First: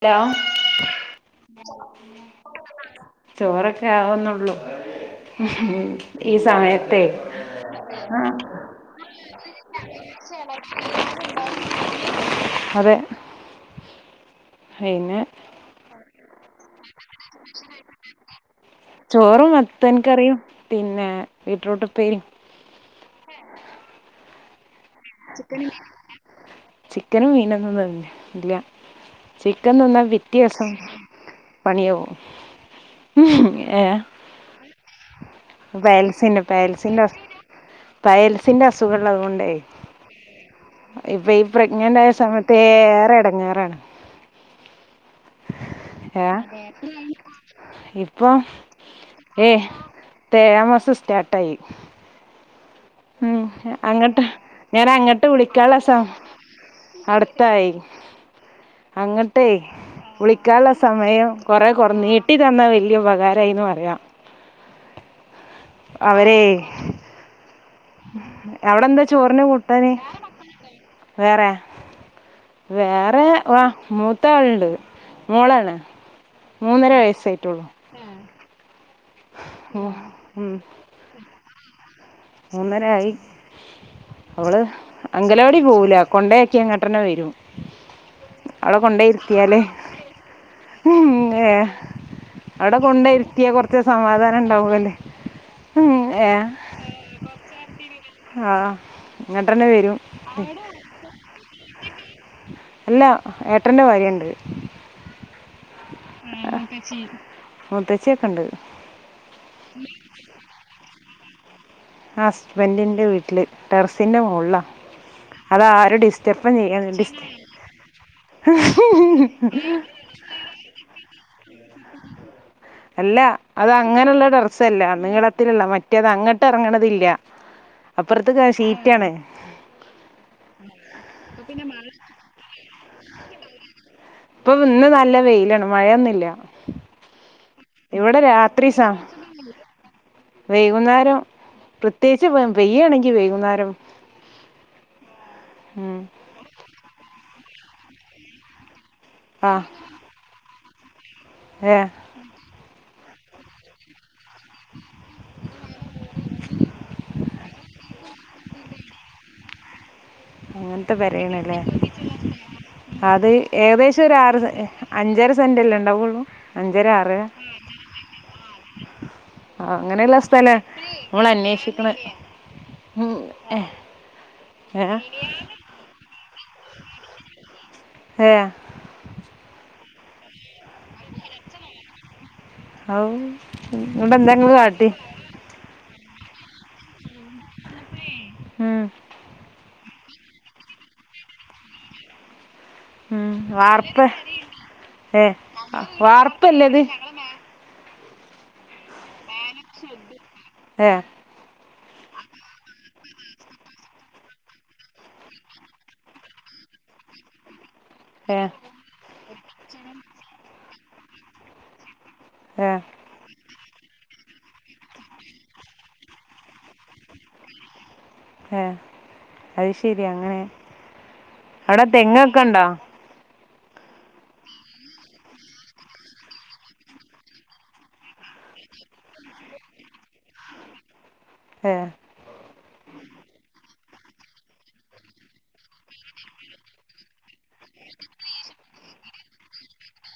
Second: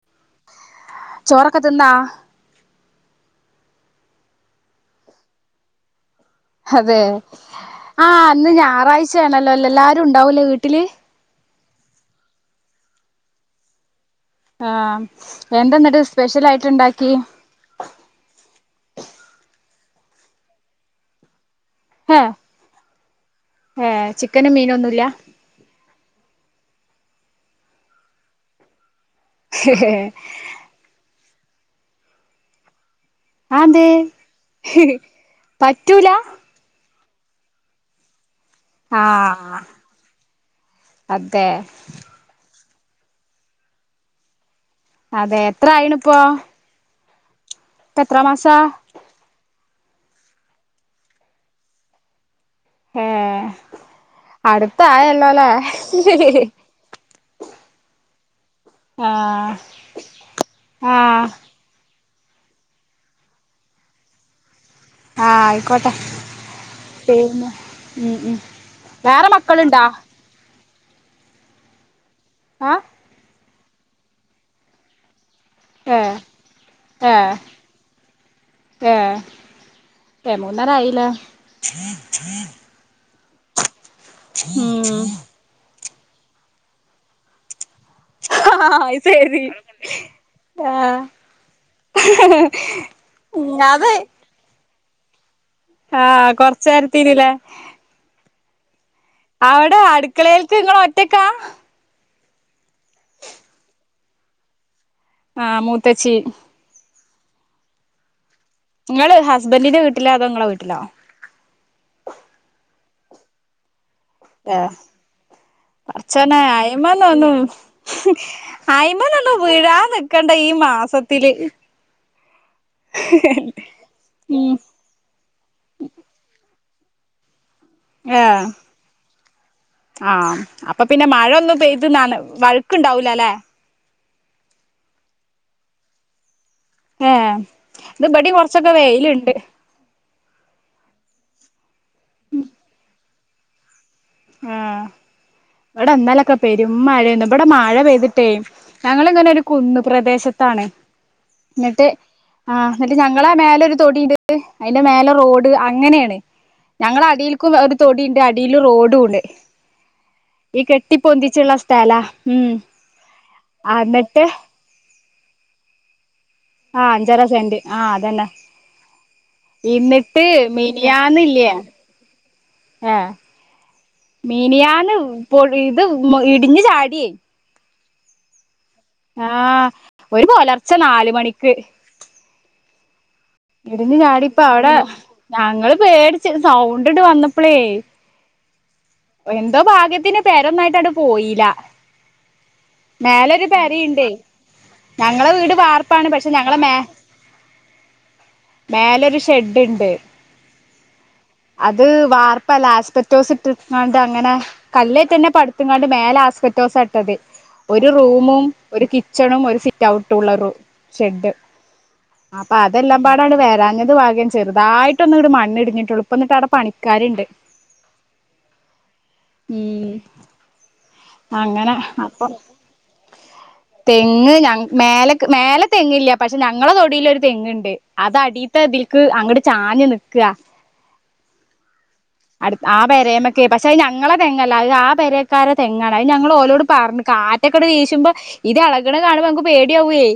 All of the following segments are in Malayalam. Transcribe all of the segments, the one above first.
അലോ ചോറൊക്കെ തിന്നാ ചോറൊക്കെ ആവുന്നുള്ളു മ്മ്ഹ് അതെ ആ ഇന്ന് ഞായറാഴ്ച്ചാണണല്ലോ എല്ലാരും ഉണ്ടാവൂല്ലേ വീട്ടില് അതെ ആ പിന്നെ എന്തെന്നിട്ട് സ്പെഷ്യലായിട്ട് ഇണ്ടാക്കി [unintelligible] ചോറും മത്തൻക്കറിയും പിന്നെ വീട്രൂട്ട് ഉ ഹേ ഏ ചിക്കനുമീനൊന്നുമില്ല ചിക്കനും മീനൊന്നും ഇല്ല ചിക്കൻ തിന്നാൽ പിറ്റേസം പണിയാവും ആന്തേ ഹിഹി പേൽസിന്നോ പേൽസിന്റെ പ്രശ് പയൽസിന്റെ അസുഖുള്ളതുകൊണ്ടേ ആഹ് ഇപ്പൊ ഈ അതെ പ്രഗ്നന്റായസമയത്ത് ഏറെ എടങ്ങേറാന്ന് അതേ ഏ ഇപ്പ എത്ര ഇപ്പം മാസാ ഏ തേഴാമാസം സ്റ്റാട്ടായി മ് ഏഹ് അങ്ങട്ട് ഞാൻ അങ്ങട്ട് അടുത്തായല്ലോല്ലേ വിളിക്കുനുള്ള ശ്രമ നട ട്ടായി അങ്ങട്ടെ ആഹ് വിളിക്കാള്ള ആഹ് സമയം കൊറേ കൊർ നീട്ടി തന്ന വെല്യാ ഉപകാരയിന്ന് പറയാം ആഹ ആയിക്കോട്ടെ അവരെ പിന്നെ ഉം ഉം അവിടെ എന്താ വേറെ ചോറിന് മക്കള്ണ്ടാ? കൂട്ടാന് വേറെ ആഹ് വേറേ വ മൂത്താ ആള്ണ്ട് മോളാണ്. ഏഹ് മൂന്നര ഏഹ് വയസ്സായിട്ടുള്ളൂ ഏഹ് ഏ മൂന്നര ആയില്ലേ? മൂന്നരായി അവള് ഉം അംഗലവാടി പോവുല കൊണ്ടയാക്കി ഇങ്ങോട്ടന്നെ വെരും അവള ആഹ് ശരി കൊണ്ടേയിരുത്തിയാല് ആഹ് ഉം ഏ അവ്ടെ കൊണ്ട ഇരിത്തിയാ കൊറച്ച് സമാധാനംണ്ടാവുല്ലേ ആ കൊർച്ചേരത്തിന് ലേ ആഹ് അവിടെ അടുക്കളേൽക്ക് ഇങ്ങളൊറ്റക്കാ? എല്ല ഏട്ടന്റെ ഭാര്യണ്ട്. ആഹ മൂത്തച്ചി മൂത്തച്ചി മുത്തച്ചിയൊക്കെണ്ട് ഇങ്ങള് ഹസ്ബൻന്റിന്റെ വീട്ടിലോ അതോ ങ്ങളെ വീട്ടിലോ? ആ ഹസ്ബൻന്റിന്റെ വീട്ടിൽ ടെറസിൻ്റെ മോള്ലാ പട്ചോനേ ആയിമാന്നോന്നും ആയിമാന്നൊന്നും വിഴാന്നി കണ്ട ഈ മാസത്തില് അല്ല അത് അങ്ങനെള്ള ഉം ടറസല്ല നീളത്തിലുള്ള മറ്റ മറ്റത് അങ്ങോട്ട് എറങ്ങണതില്ല അപ്പുർത്കൊക്കേ ഷീറ്റാണ്. ആഹ അപ്പൊ പിന്നെ മഴൊന്നും പെയ്ത് ന്നന വഴുക്കുണ്ടാവൂലല്ലെ? ഇപ്പൊ ഇന്ന് നല്ല വെയിലാണ് മഴയൊന്നുല്ല ഏഹ് ഇന്ന്പടി കൊർച്ചൊക്കെ സ വെയില്ണ്ട് വൈകുന്നേരം പ്രത്യേകിച്ച് വെയ്യയാണെങ്കി വൈകുന്നേരം ആഹ് ഉം ഇവിടെന്നാലൊക്കെ പെരും മഴേനു ഇവിടെ മഴ പെയ്തിട്ടേ ഞങ്ങളിങ്ങനെ ഒരു ആഹ് കുന്ന് പ്രദേശത്താണ് എന്നിട്ട് ഏഹ് ആഹ ന്നെട്ട് ഞങ്ങളെ ആ മേലൊരു തൊടിണ്ട് ട്ട് അയിന്റെ മേലെ റോഡ് അങ്ങനെയാണ് ഞങ്ങളേ അടീൽക്കും ഒരു തൊടിണ്ട് അടിൽ റോഡുംണ്ട്. ങ്ങനത്തെ പൊന്തിച്ചുള്ള പെരെയേണ്ലേ സ്ഥലാ ഉം അത് ഏകദേശം ഒരു എന്നിട്ട് ആറ് അഞ്ചര സെന്റ്ല്ലേണ്ടാവോള്ളൂ? ആഹ് അഞ്ചര സേന്റ് ആഹ് അതന്നെ ആ അങ്ങനെയുള്ള ഇന്നീട്ട് സ്ഥല നമ്മൾ മെനിയാന്നില്ലേ അന്വേഷിക്കണ ഏഹ് ഉം ഏഹ് മെനിയാന്ന് ഏഹ് പൊ ത് ഇടിഞ്ഞ് ചാടി ഏഹ് ആഹ് ഒരു പൊലർച്ചെ നാല് മണിക്ക് ഹൗവു ഇടിഞ് ചാടിപ്പ അവിടെ ഞങ്ങള് പേടിച്ച് സൗണ്ട് ണ്ട് വന്നപ്പെളേ ഉം എന്തോ ഭാഗ്യത്തിന് പെരൊന്നായിട്ടട്ട് പോയില്ല ഉം മേലൊരു വാർപ്പ് പെരേണ്ടേ ഞങ്ങളെ ഏഹ് വീട് പാർപ്പാണ് പക്ഷെ ഞങ്ങളെ മേ വാർപ്പല്ലേത് മേലൊരു ഷെഡ്ണ്ട് ഏഹ് അത് വാർപ്പല്ല ആസ്പെറ്റോസ്റ്റ് ഇട്ട് ങ്ങാട്ട് അങ്ങനെ കല്ലേറ്റന്നെ പഠിത്ങ്ങാണ്ട് മേലെ ആസ്പറ്റോസട്ടത്. ഒരു റൂമും ഏഹ് ഒരു കിച്ചണും ഒരു സിറ്റ് ഔട്ടുംള്ള റൂ ഷെഡ് അപ്പ ഏഹ് അതെല്ലാംപാടാട് വേരാഞ്ഞത് വാഗ്യനെ ചെറുതായിട്ട് ഒന്ന്ങ്ങട് മണ്ണിടിഞ്ഞിട്ട്ള്ളു പ്പം എന്നിട്ടവടെ പണിക്കാര്ണ്ട് ഏ ഉം അയ്ശരി അങ്ങനെ അങ്ങനെ അവിടെ അപ്പൊ തെങ്ങൊക്കെണ്ടോ [inaudible] തെങ്ങ് ഞ മേലെ തെങ് ഇല്ല പക്ഷെ ഞങ്ങളെ തൊടില് ഒരു തെങ്ങ്ണ്ട് അത് അടീത്തതിൽക്ക് അങ്ങട് ചാഞ്ഞ് നിക്ക ഏ അടു ആഹ് പെരേയ്മക്കെ പക്ഷെ അത് ഞങ്ങളെ തെങ്ങല്ല അത് ആഹ് പെരേക്കാരെ തെങ്ങാണ് അത് ഞങ്ങൾ ഓലോട് പറഞ്ഞ് കാ ടെക്കടെ വീശുമ്പൊ ഇത് എളകണെ കാണുമ്പോ ഞങ്ക് പേടിയാവുവേ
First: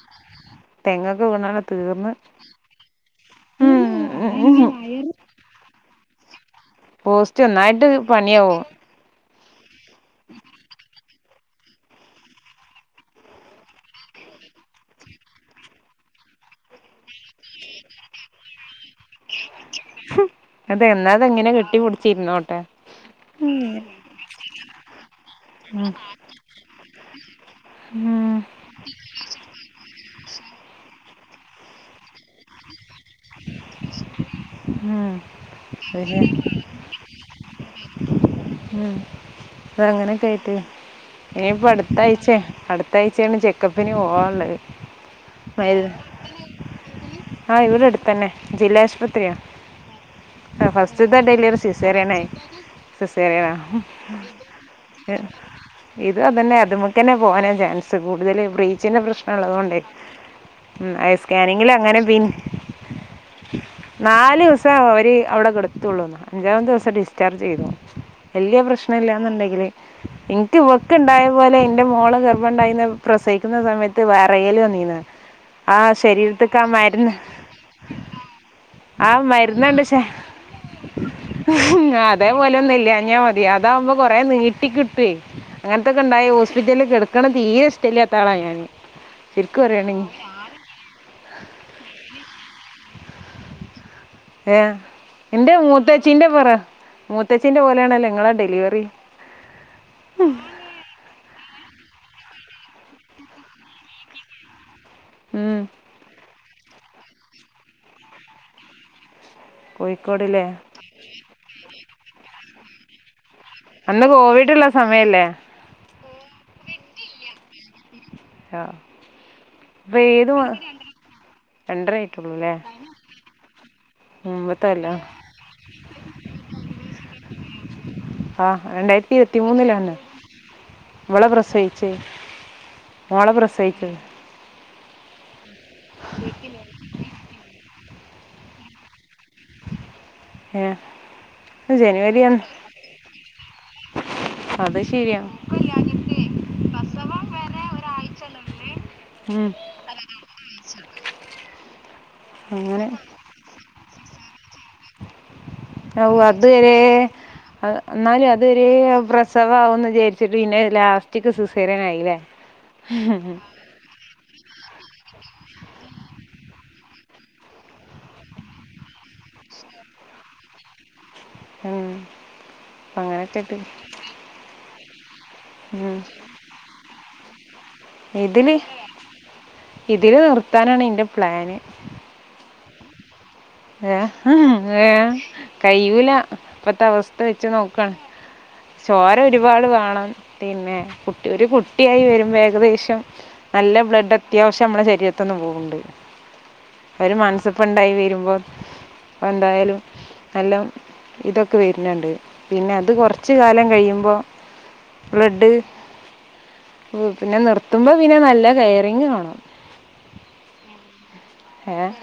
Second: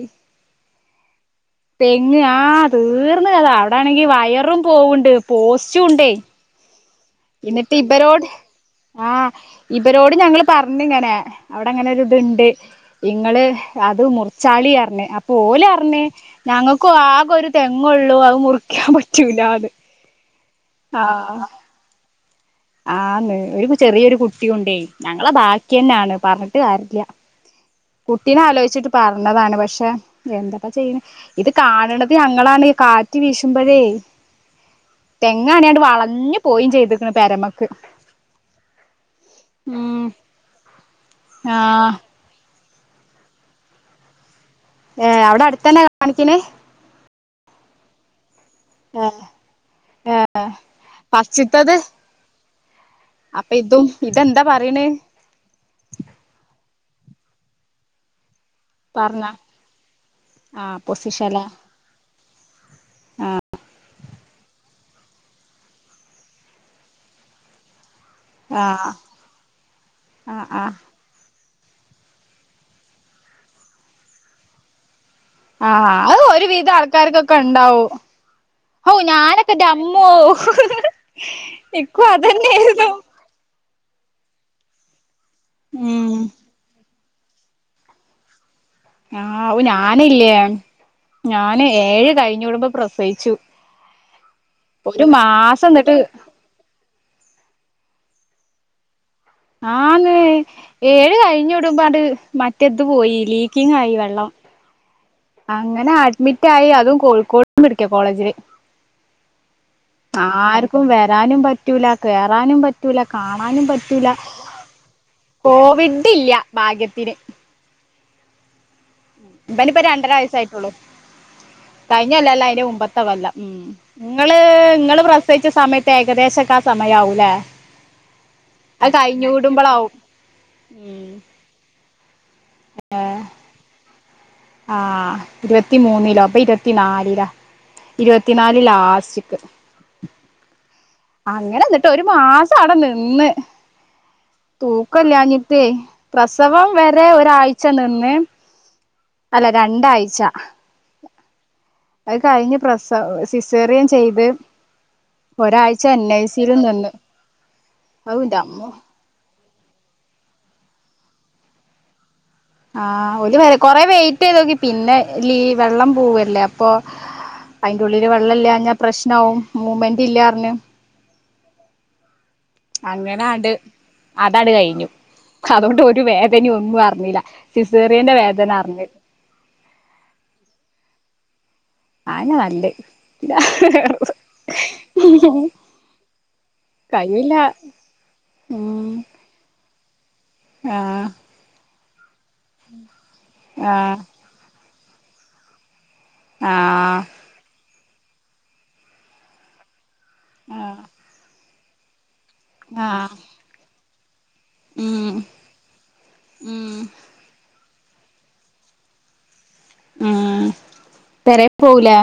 തെങ്ങൊക്കെ വീണാണ് തീർന്ന് തെങ്ങ് ആഹ് തീർന്ന് കഥ അവിട ആണെങ്കി ഉം വയറും പോവണ്ട് പോസ്റ്റുണ്ടേയ് പോസ്റ്റ് ഒന്നായിട്ട് പണിയാവും ആഹ് ഇവരോട് ഞങ്ങള് പറഞ്ഞ്ങ്ങനെ അവിടെ ഇങ്ങനെ ഒരു ഇത്ണ്ട് ഇങ്ങള് അത് മുറിച്ചാളി അറ്ഞ്ഞ് അപ്പൊ ഓലറ്ഞ്ഞ് ഞങ്ങക്കു ആകെ ഒരു തെങ്ങള്ളൂ അത് മുറിക്കാൻ പറ്റൂലാന്ന് അതെ ആഹ് എന്നാത്ങ്ങനെ കെട്ടിപിട്ച്ചിരുന്നോട്ടെ ആന്ന് ഒരു ചെറിയൊരു കുട്ടിയുണ്ടേയ് ഞങ്ങളെ ഉം ബാക്കിയെന്നാണ് പറഞ്ഞിട്ട് കാര്യല്ല ഉം കുട്ടീനാലോയ്ച്ചിട്ട് പറഞ്ഞതാണ് പക്ഷെ എന്താപ്പൊ ചെയ്യണെ ഇത് കാണണത് ഞങ്ങളാണ് കാ റ്റ് വീഷുബളേ ഉം തെങ്ങാണേയിട്ട് പിന്നെ വളഞ്ഞു പോയും ചെയ്തിക്കണ് പെരമക്ക് ഉം ഉം അതങ്ങനെയൊക്കൊയിട്ട് ഇനിയിപ്പ ആഹ് അടുത്താ ച്ചേ അടുത്ത ആഴ്ചയാണ് ചെക്കപ്പിന് പോവാള്ളത് ഏ അവിടെ അടുത്തതന്നെ കാണിക്കണേ ആഹ് ഇവിടെ അടുത്തന്നെ ജില്ലാ ഏഹ് ആശുപത്രിയാ ഏഹ് ആഹ് ഫസ്റ്റ്തെ ഡെലിറി ഫസ്റ്റ്ത്തത് സിസേറ്യനായി സിസേറ്യനാ അപ്പൊ ഇതും ഇതെന്താ പറയണേ ഇത് അതു അതെന്നെ അതുമക്കെന്നെ പോകാനാ ചാൻസ് കൂട്തൽ ബ്രീ ച്ചിന്ന പറഞ്ഞ പ്രശ്ന ഉള്ളതോണ്ടേ ആഹ് ഉം ഐ പൊസിഷല സ്കാനിങ്ങിൽ അങ്ങനെ പി ആഹ് നാലൂസം അവര് അവിടെ കെടുത്തുള്ളൂന്നാ അഞ്ചാമത്തോസം ഡിസ്ചാർജ് ചെയ്തു വലിയ ആഹ് പ്രശ്നം ഇല്ലന്നുണ്ടെങ്കില് ആഹ് ഇൻക്ക് ആഹ് ഇ ഇണ്ടായ പോലെ എന്റെ മോള് ഗർഭംണ്ടായിന്ന് പ്രസിക്കുന്ന സമയത്ത് വെരയല് വന്നീന് ആഹ് അത് ഒരുവിധം ആൾക്കാർക്കൊക്കെ ഉണ്ടാവും ഔ ആ മരുന്നുണ്ട് ഞാനക്കൻ്റമ്മോ ശേ ഇക്കും അതേപോലെ ഒന്നും അതന്നെര്ന്നു ഇല്ലാഞ്ഞാ മതി അതാവുമ്പോ കൊറെേ നീട്ടി കിട്ടു ഉം അങ്ങനത്തൊക്കെണ്ടായ ഹോ ഹ്പിറ്റലൽ കെട്ക്കണെ തീരെ ഇഷ്ട്ടല്ല്യത്തളാണ് ഞാൻ ആഹ് ഞാനില്ല്യേ ഞാന് ഏഴ് കഴിഞ്ഞൂടുമ്പോ പ്രസോയിച്ചു ഏ എൻ്റെ എന്നിട്ട് മൂത്തച്ചീൻ്റെ പറ മൂത്തച്ചീൻ്റെ പോലെയാണല്ലോ ഇങ്ങളെ ഡെലിവറി ആന്ന് ഏഴ് കഴിഞ്ഞുടുമ്പാട്ട് മറ്റെത് പോയി ലീക്കിങ് ആയി വെള്ളം ഉം അങ്ങനെ അഡ്മിറ്റായി അതും കോഴിക്കോട് മെഡിക്കൽ കോളേജില് കോഴിക്കോട്ല്ലേ ആർക്കും വരാനും പറ്റൂല കേറാനും പറ്റ പറ്റൂല കാണാനും അന്ന് പറ്റൂല്ല കോവിഡ്ള്ള സമയല്ലേ കോവിഡ്ഡില്ല്യ ഭാഗ്യത്തിന് ആഹ് ഇബനിപ്പൊ രണ്ടര വയസ്സായിട്ടുള്ളു രണ്ടര കയിഞ്ഞൊല്ല അല്ല ആയിട്ടുള്ളൂല്ലേ അയിന്റെ മുമ്പത്തെ കൊല്ലം ആഹ് ങ്ങള് മുമ്പത്തെ കൊല്ലാ ഇങ്ങള് പ്ര സൊയ്ച്ച സമയത്ത് ഏകദേശൊക്കെ ആഹ് സമയാവൂലെ ആഹ് രണ്ടായിരത്തി ഇരുപത്തി മൂന്നിലാണ് ഉം ഇവളെ പ്രസയി ച്ച് മോളെ പ്രസോയിച്ചത് ആഹ് ഇരുപത്തി മൂന്നിലോ അപ്പൊ ഇരുപത്തി നാലിലാ ഇരുപത്തി നാല് ലാസ്റ്റിക്ക് ഏഹ് അങ്ങനിട്ടോ ഒരു മാസം അവിടെ നിന്ന്. അത് ശരിയാ തൂക്കിലഞ്ഞിട്ടേ പ്രസവം വരെ ഒരാഴ്ച നിന്ന്- അല്ല ഉം രണ്ടാഴ്ച അത് കഴിഞ്ഞ് അങ്ങനെ പ്രസവ സിസേറിയൻ ചെയ്ത് ഒരാഴ്ച എൻ ഓ ഐ സിയിലും അതേലെ നിന്ന് ഔ എന്നാലും അതൊരു ന്റമ്മോ പ്രശ്- പ്രസവാവോന്നു വിചാരിച്ചിട്ട് പിന്നെ ലാസ്റ്റിക്ക് സിസേറിയൻ ആയില്ലേ ആഹ് ഒലു വരെ കൊറെ വെയിറ്റ് ചെയ്ത് നോക്കി പിന്നെ ലീ വെള്ളം പോവല്ലേ അപ്പൊ അയിന്റുള്ളില് വെള്ളല്ലാഞ്ഞാ പ്രശ്നാവും മൂവ്മെന്റ് ഇല്ലാർഞ്ഞ് ഉം അങ്ങനൊക്കെ അങ്ങനാണ്ട് ആയിട്ട് അതാട് കഴിഞ്ഞു അതുകൊണ്ട് ഉം ഒരു വേദനിം ഒന്നും അർഞ്ഞീല്ല സിസേറിയന്റെ വേദന ഇതില് അറിഞ്ഞ് ഇതില് നിർത്താനാണ് ഇന്റെ പ്ലാന് അയെന്നെ നല്ലെ [unintelligible] ഏഹ് ഉം ഏഹ് കയ്യൂല ഇപ്പത്തെ അവസ്ഥ കയ്യില്ല വെച്ച് നോക്കാ ഉം ചോര ഒരുപാട് വാണം പിന്നെ ആഹ് കുട്ടി ഒരു കുട്ടിയായി വരുമ്പേ [unintelligible] നല്ല ആഹ് ബ്ലഡ് അത്യാവശ്യം നമ്മളെ ശരീരത്ത്ന്ന് പോവ്ണ്ട് ആഹ് ഒര് മന്സപ്പണ്ടായി വരുമ്പോ ആഹ് എന്തായാലും നല്ലോം ആഹ് ഇതൊക്കെ വര്ന്ണ്ട് പിന്നെ അത് ആഹ് കൊറച്ച് കാലം കയുമ്പോ ഉം ബ്ലഡ് ഉം ഓഹ് പിന്നെ നിർ- ത്തുമ്പോ പിന്നെ നല്ല കെയറിങ്ങ് വാണം ഉം പെരെ ഏ പോവുലേ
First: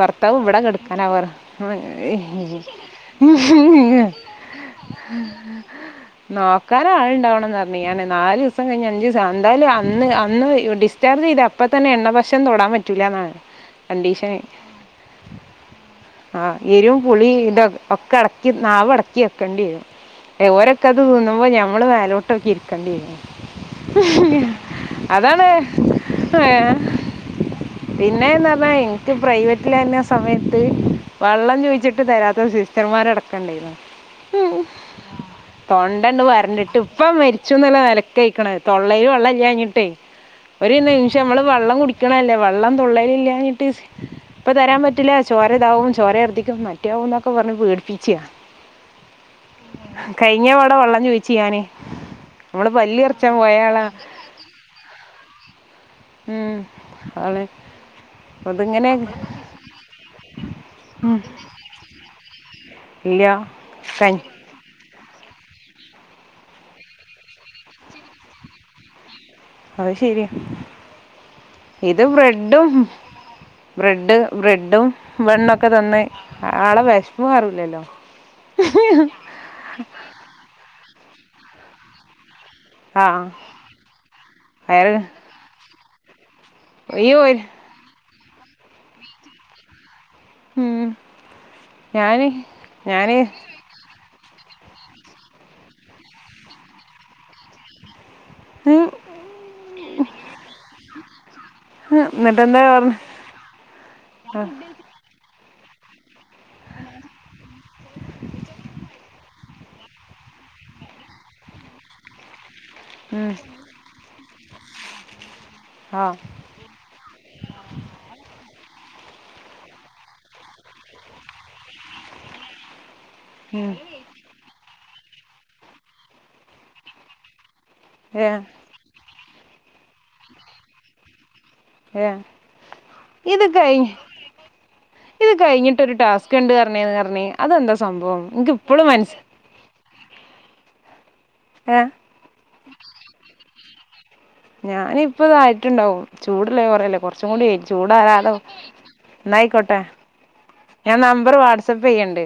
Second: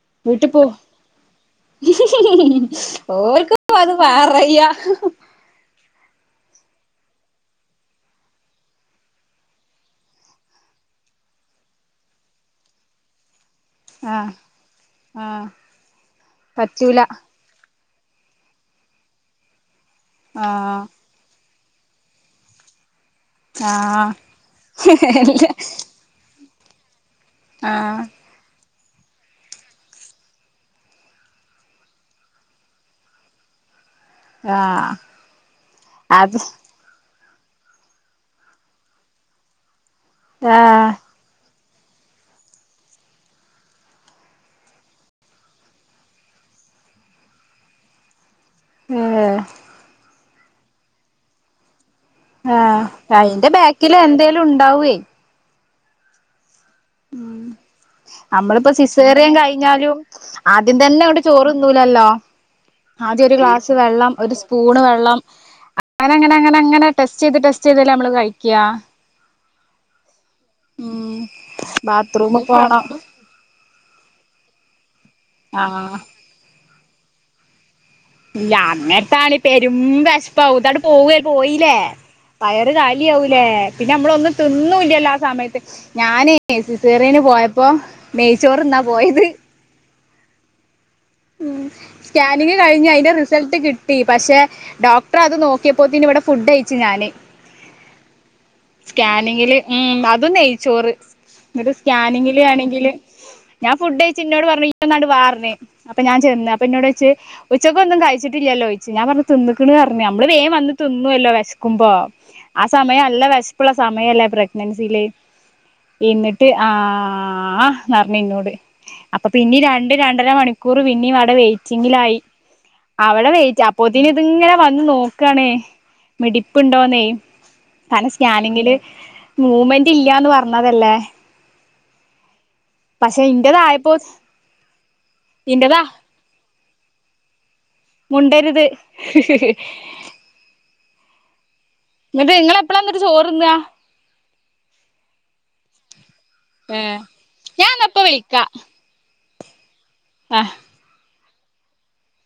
ഭർത്താവ് വീട്ടി ഇവടെ പോ കെട്ക്കാനവറ ഉം ഓര്ക്കും അത് [unintelligible] പറയാ നോക്കാനാള്ണ്ടാവണം എന്നർഞ്ഞ് ഞാർഞ്ഞ് നാലോസം കഴിഞ്ഞ് അഞ്ചീസം ആഹ് എന്തായാലും അന്ന് അന്ന് ഏഹ് ഡിസ്ചാർജ് ചെയത അ ഇപ്പ തന്നെ എണ്ണ ഭക്ഷൺ തൊടാ പറ്റൂല്ലാന്നാണ് ആഹ് ആഹ് ആഹ് എരിവും പറ്റൂല പുളിം ഇതൊ ഒക്കെ അടക്കി നാവടക്കി വെക്കെണ്ടി വരും ഏഹ് ആഹ് ഓരൊക്കെ [unintelligible] തിന്നുമ്പോ നമ്മള് മേലോ ട്ടോക്കി ഇരിക്കെണ്ടി വരും ആഹ് ഇല്ല്യാ ഇല്ല അതാണ് അയ്യോ ആഹ് പിന്നേന്നർഞ്ഞാ ഇന്ക്ക് പ്രൈവറ്റ്ലായ്ര്ന്ന സമയത്ത് വള്ളം ചോയിച്ചിട്ട് തരാത്ത സിസ്റ്റർമാരടക്കണ്ടേരുന്നു ഉം ആഹ് തൊണ്ടാട്ന്ന് അത് വരണ്ട്ട്ട് ഇപ്പ മര് ച്ചും ന്ന്ള്ള നെലക്കേയ്ക്ക്ണ് തൊള്ളേല് വെള്ളെല്ലാഞ്ഞിട്ടെ ഒരു നേ ആഹ് റ്റം അമ്മള് വെള്ളം കുടിക്ക്ണെല്ലേ വള്ളം തൊള്ളേല് ഇല്ലാഞ്ഞിട്ട് ഇപ്പം തരാം പറ്റൂല്ല ചോര ഇതാവും ചോരെർദിക്കും മറ്റാവുന്നൊക്കെ പറഞ്ഞ് പേട്പ്പിച്ചാ ഏഹ് കഴിഞ്ഞപാടെ വെള്ളം ചോയിച്ച ഞാന് ആഹ് അയിന്റെ ബാക്കില് എന്തേലുണ്ടാവേ ഉം അതെ അമ്മള്പ്പോ സിസേറിയൻ കഴിഞ്ഞാലും ആദ്യം തന്നെ ഉം, അങ്ങട് ചോറ്ന്നൂല്ലല്ലോ ഇല്ല ആദ്യ ഒരു ഗ്ലാസ് വെള്ളം കഞ്ഞി ഒര് സ് പൂണ് വെള്ളം അങ്ങനെ അങ്ങനെ അങ്ങനെ അങ്ങനെ ടെസ്റ്റെയ്ത് ടെസ്റ്റെയ്തല്ലേ അമ്മള് കഴിക്ക്യാ അഹ് ശരിയാ ഉം ഇത് ബാത്റൂമ് ബ്രെഡും പോണം ഉം ബ്രെഡ് ബ്രെഡും ബെണ്ണൊക്കെ ആഹ് തന്ന് ആ ആളെ വെശ്പ്പ് മാറൂല്ലല്ലോ ഇല്ലാ അന്നേര്ത്താണെ പെരും വെശ്പ്പാവും ഇതാട്ട് പോവെ പോയില്ലേ വയറ് ആ കാലിയാവൂലേ പിന്നെ അമ്മളൊന്നും അയാള് തിന്നൂല്ലല്ലോ ആ സമയത്ത് ഞാനേ ഏഹ് അയ്യോ സിസേറിയന് പോയപ്പോ നെയ്ച്ചോറ്ന്നാ പോയത് ഉം ഉം ഞാന് സ്കാനിങ് കഴിഞ്ഞ് അയിന്റെ ഞാന് റിസൾട്ട് കി ട്ടി പക്ഷേ ഡോക്ടറത് നോക്കിയപ്പോത്തിനി ഇവടെ ഫുഡയ്ച്ച് ഞാന് ഉം, സ്കാനിങ്ങില് ഉം അതും നെയ്ച്ചോറ് ഇന്നിട്ട് ഉം, സ്കാനിങ്ങില് എന്നിട്ടെന്താ ആണെങ്കില് പറഞ്ഞ് ഞാൻ ഫുഡഴ്ച്ച് ഇന്നോട് പറഞ്ഞു ഇയ്യൊന്നാട്ട് വാർഞ്ഞ് അപ്പം ഞാൻ ചെന്ന് അപ്പം ഇന്നോടോയ്ച്ച് ഉച്ചക്കൊന്നും കഴിച്ചിട്ടില്ലല്ലോയ്ച്ച് ഞാ പറ്ഞ്ഞു തിന്ന്ക്ക്ണർഞ്ഞ് നമ്മള് വേം വന്ന് തിന്നൊല്ലോ വെശ്ക്ക്മ്പോ ആ സമയം നല്ല ഉം, വെശ് പ്പ്ള്ള സമയല്ലേ പ്രഗ്നൻസില് ആ ഈ മെ ട് ആഹ് ന്നർഞ്ഞ് ഇന്നോട് അപ്പം പിന്നിം രണ്ട് രണ്ടര മണിക്കൂറ് പിന്നിം ആടെ വെയറ്റിങ്ങിലായി അവടെ വെയ്റ്റ് ഉം, അപ്പോ റ്റിന് ത് ങ്ങനെ വന്ന് നോക്കാണേ മിടിപ്പ്ണ്ടോന്നേയ് കാ ഏ സ്കാനിങ്ങില് മൂവ്മെന്റ് ഇല്ലാന്ന് പറഞ്ഞതല്ലേ ഏഹ് പക്ഷെ ഇത് കഴിഞ്ഞ് ഇന്റതായപ്പോ ഇത് ഇന്റതാ കഴിഞ്ഞിട്ടൊരു ടാസ് ക്ക്‌ണ്ട് പറഞ് ന്നറഞ്ഞ് അതെന്താ സംഭവം ന്ക്ക് മുണ്ടരുത് ഇപ്പളും മനസ്സ് [unintelligible] ഏഹ് ന്നട്ട് ഇങ്ങളെപ്പളാന്നട്ട് ചോറ്ന്നാ ഞാൻ ഇപ്പം ഇതായിട്ടുണ്ടാവും ചൂടുള്ള ചോറല്ലേ ഏഹ് കൊറച്ചും കൂടേയ് ഞാൻന്നാ ഇപ്പ ചൂടാറാതെ ന്നായിക്കോട്ടേ അഹ് ഞാൻ നമ്പറ് വാട്സപ്പ് ചെയ്യണ്ട്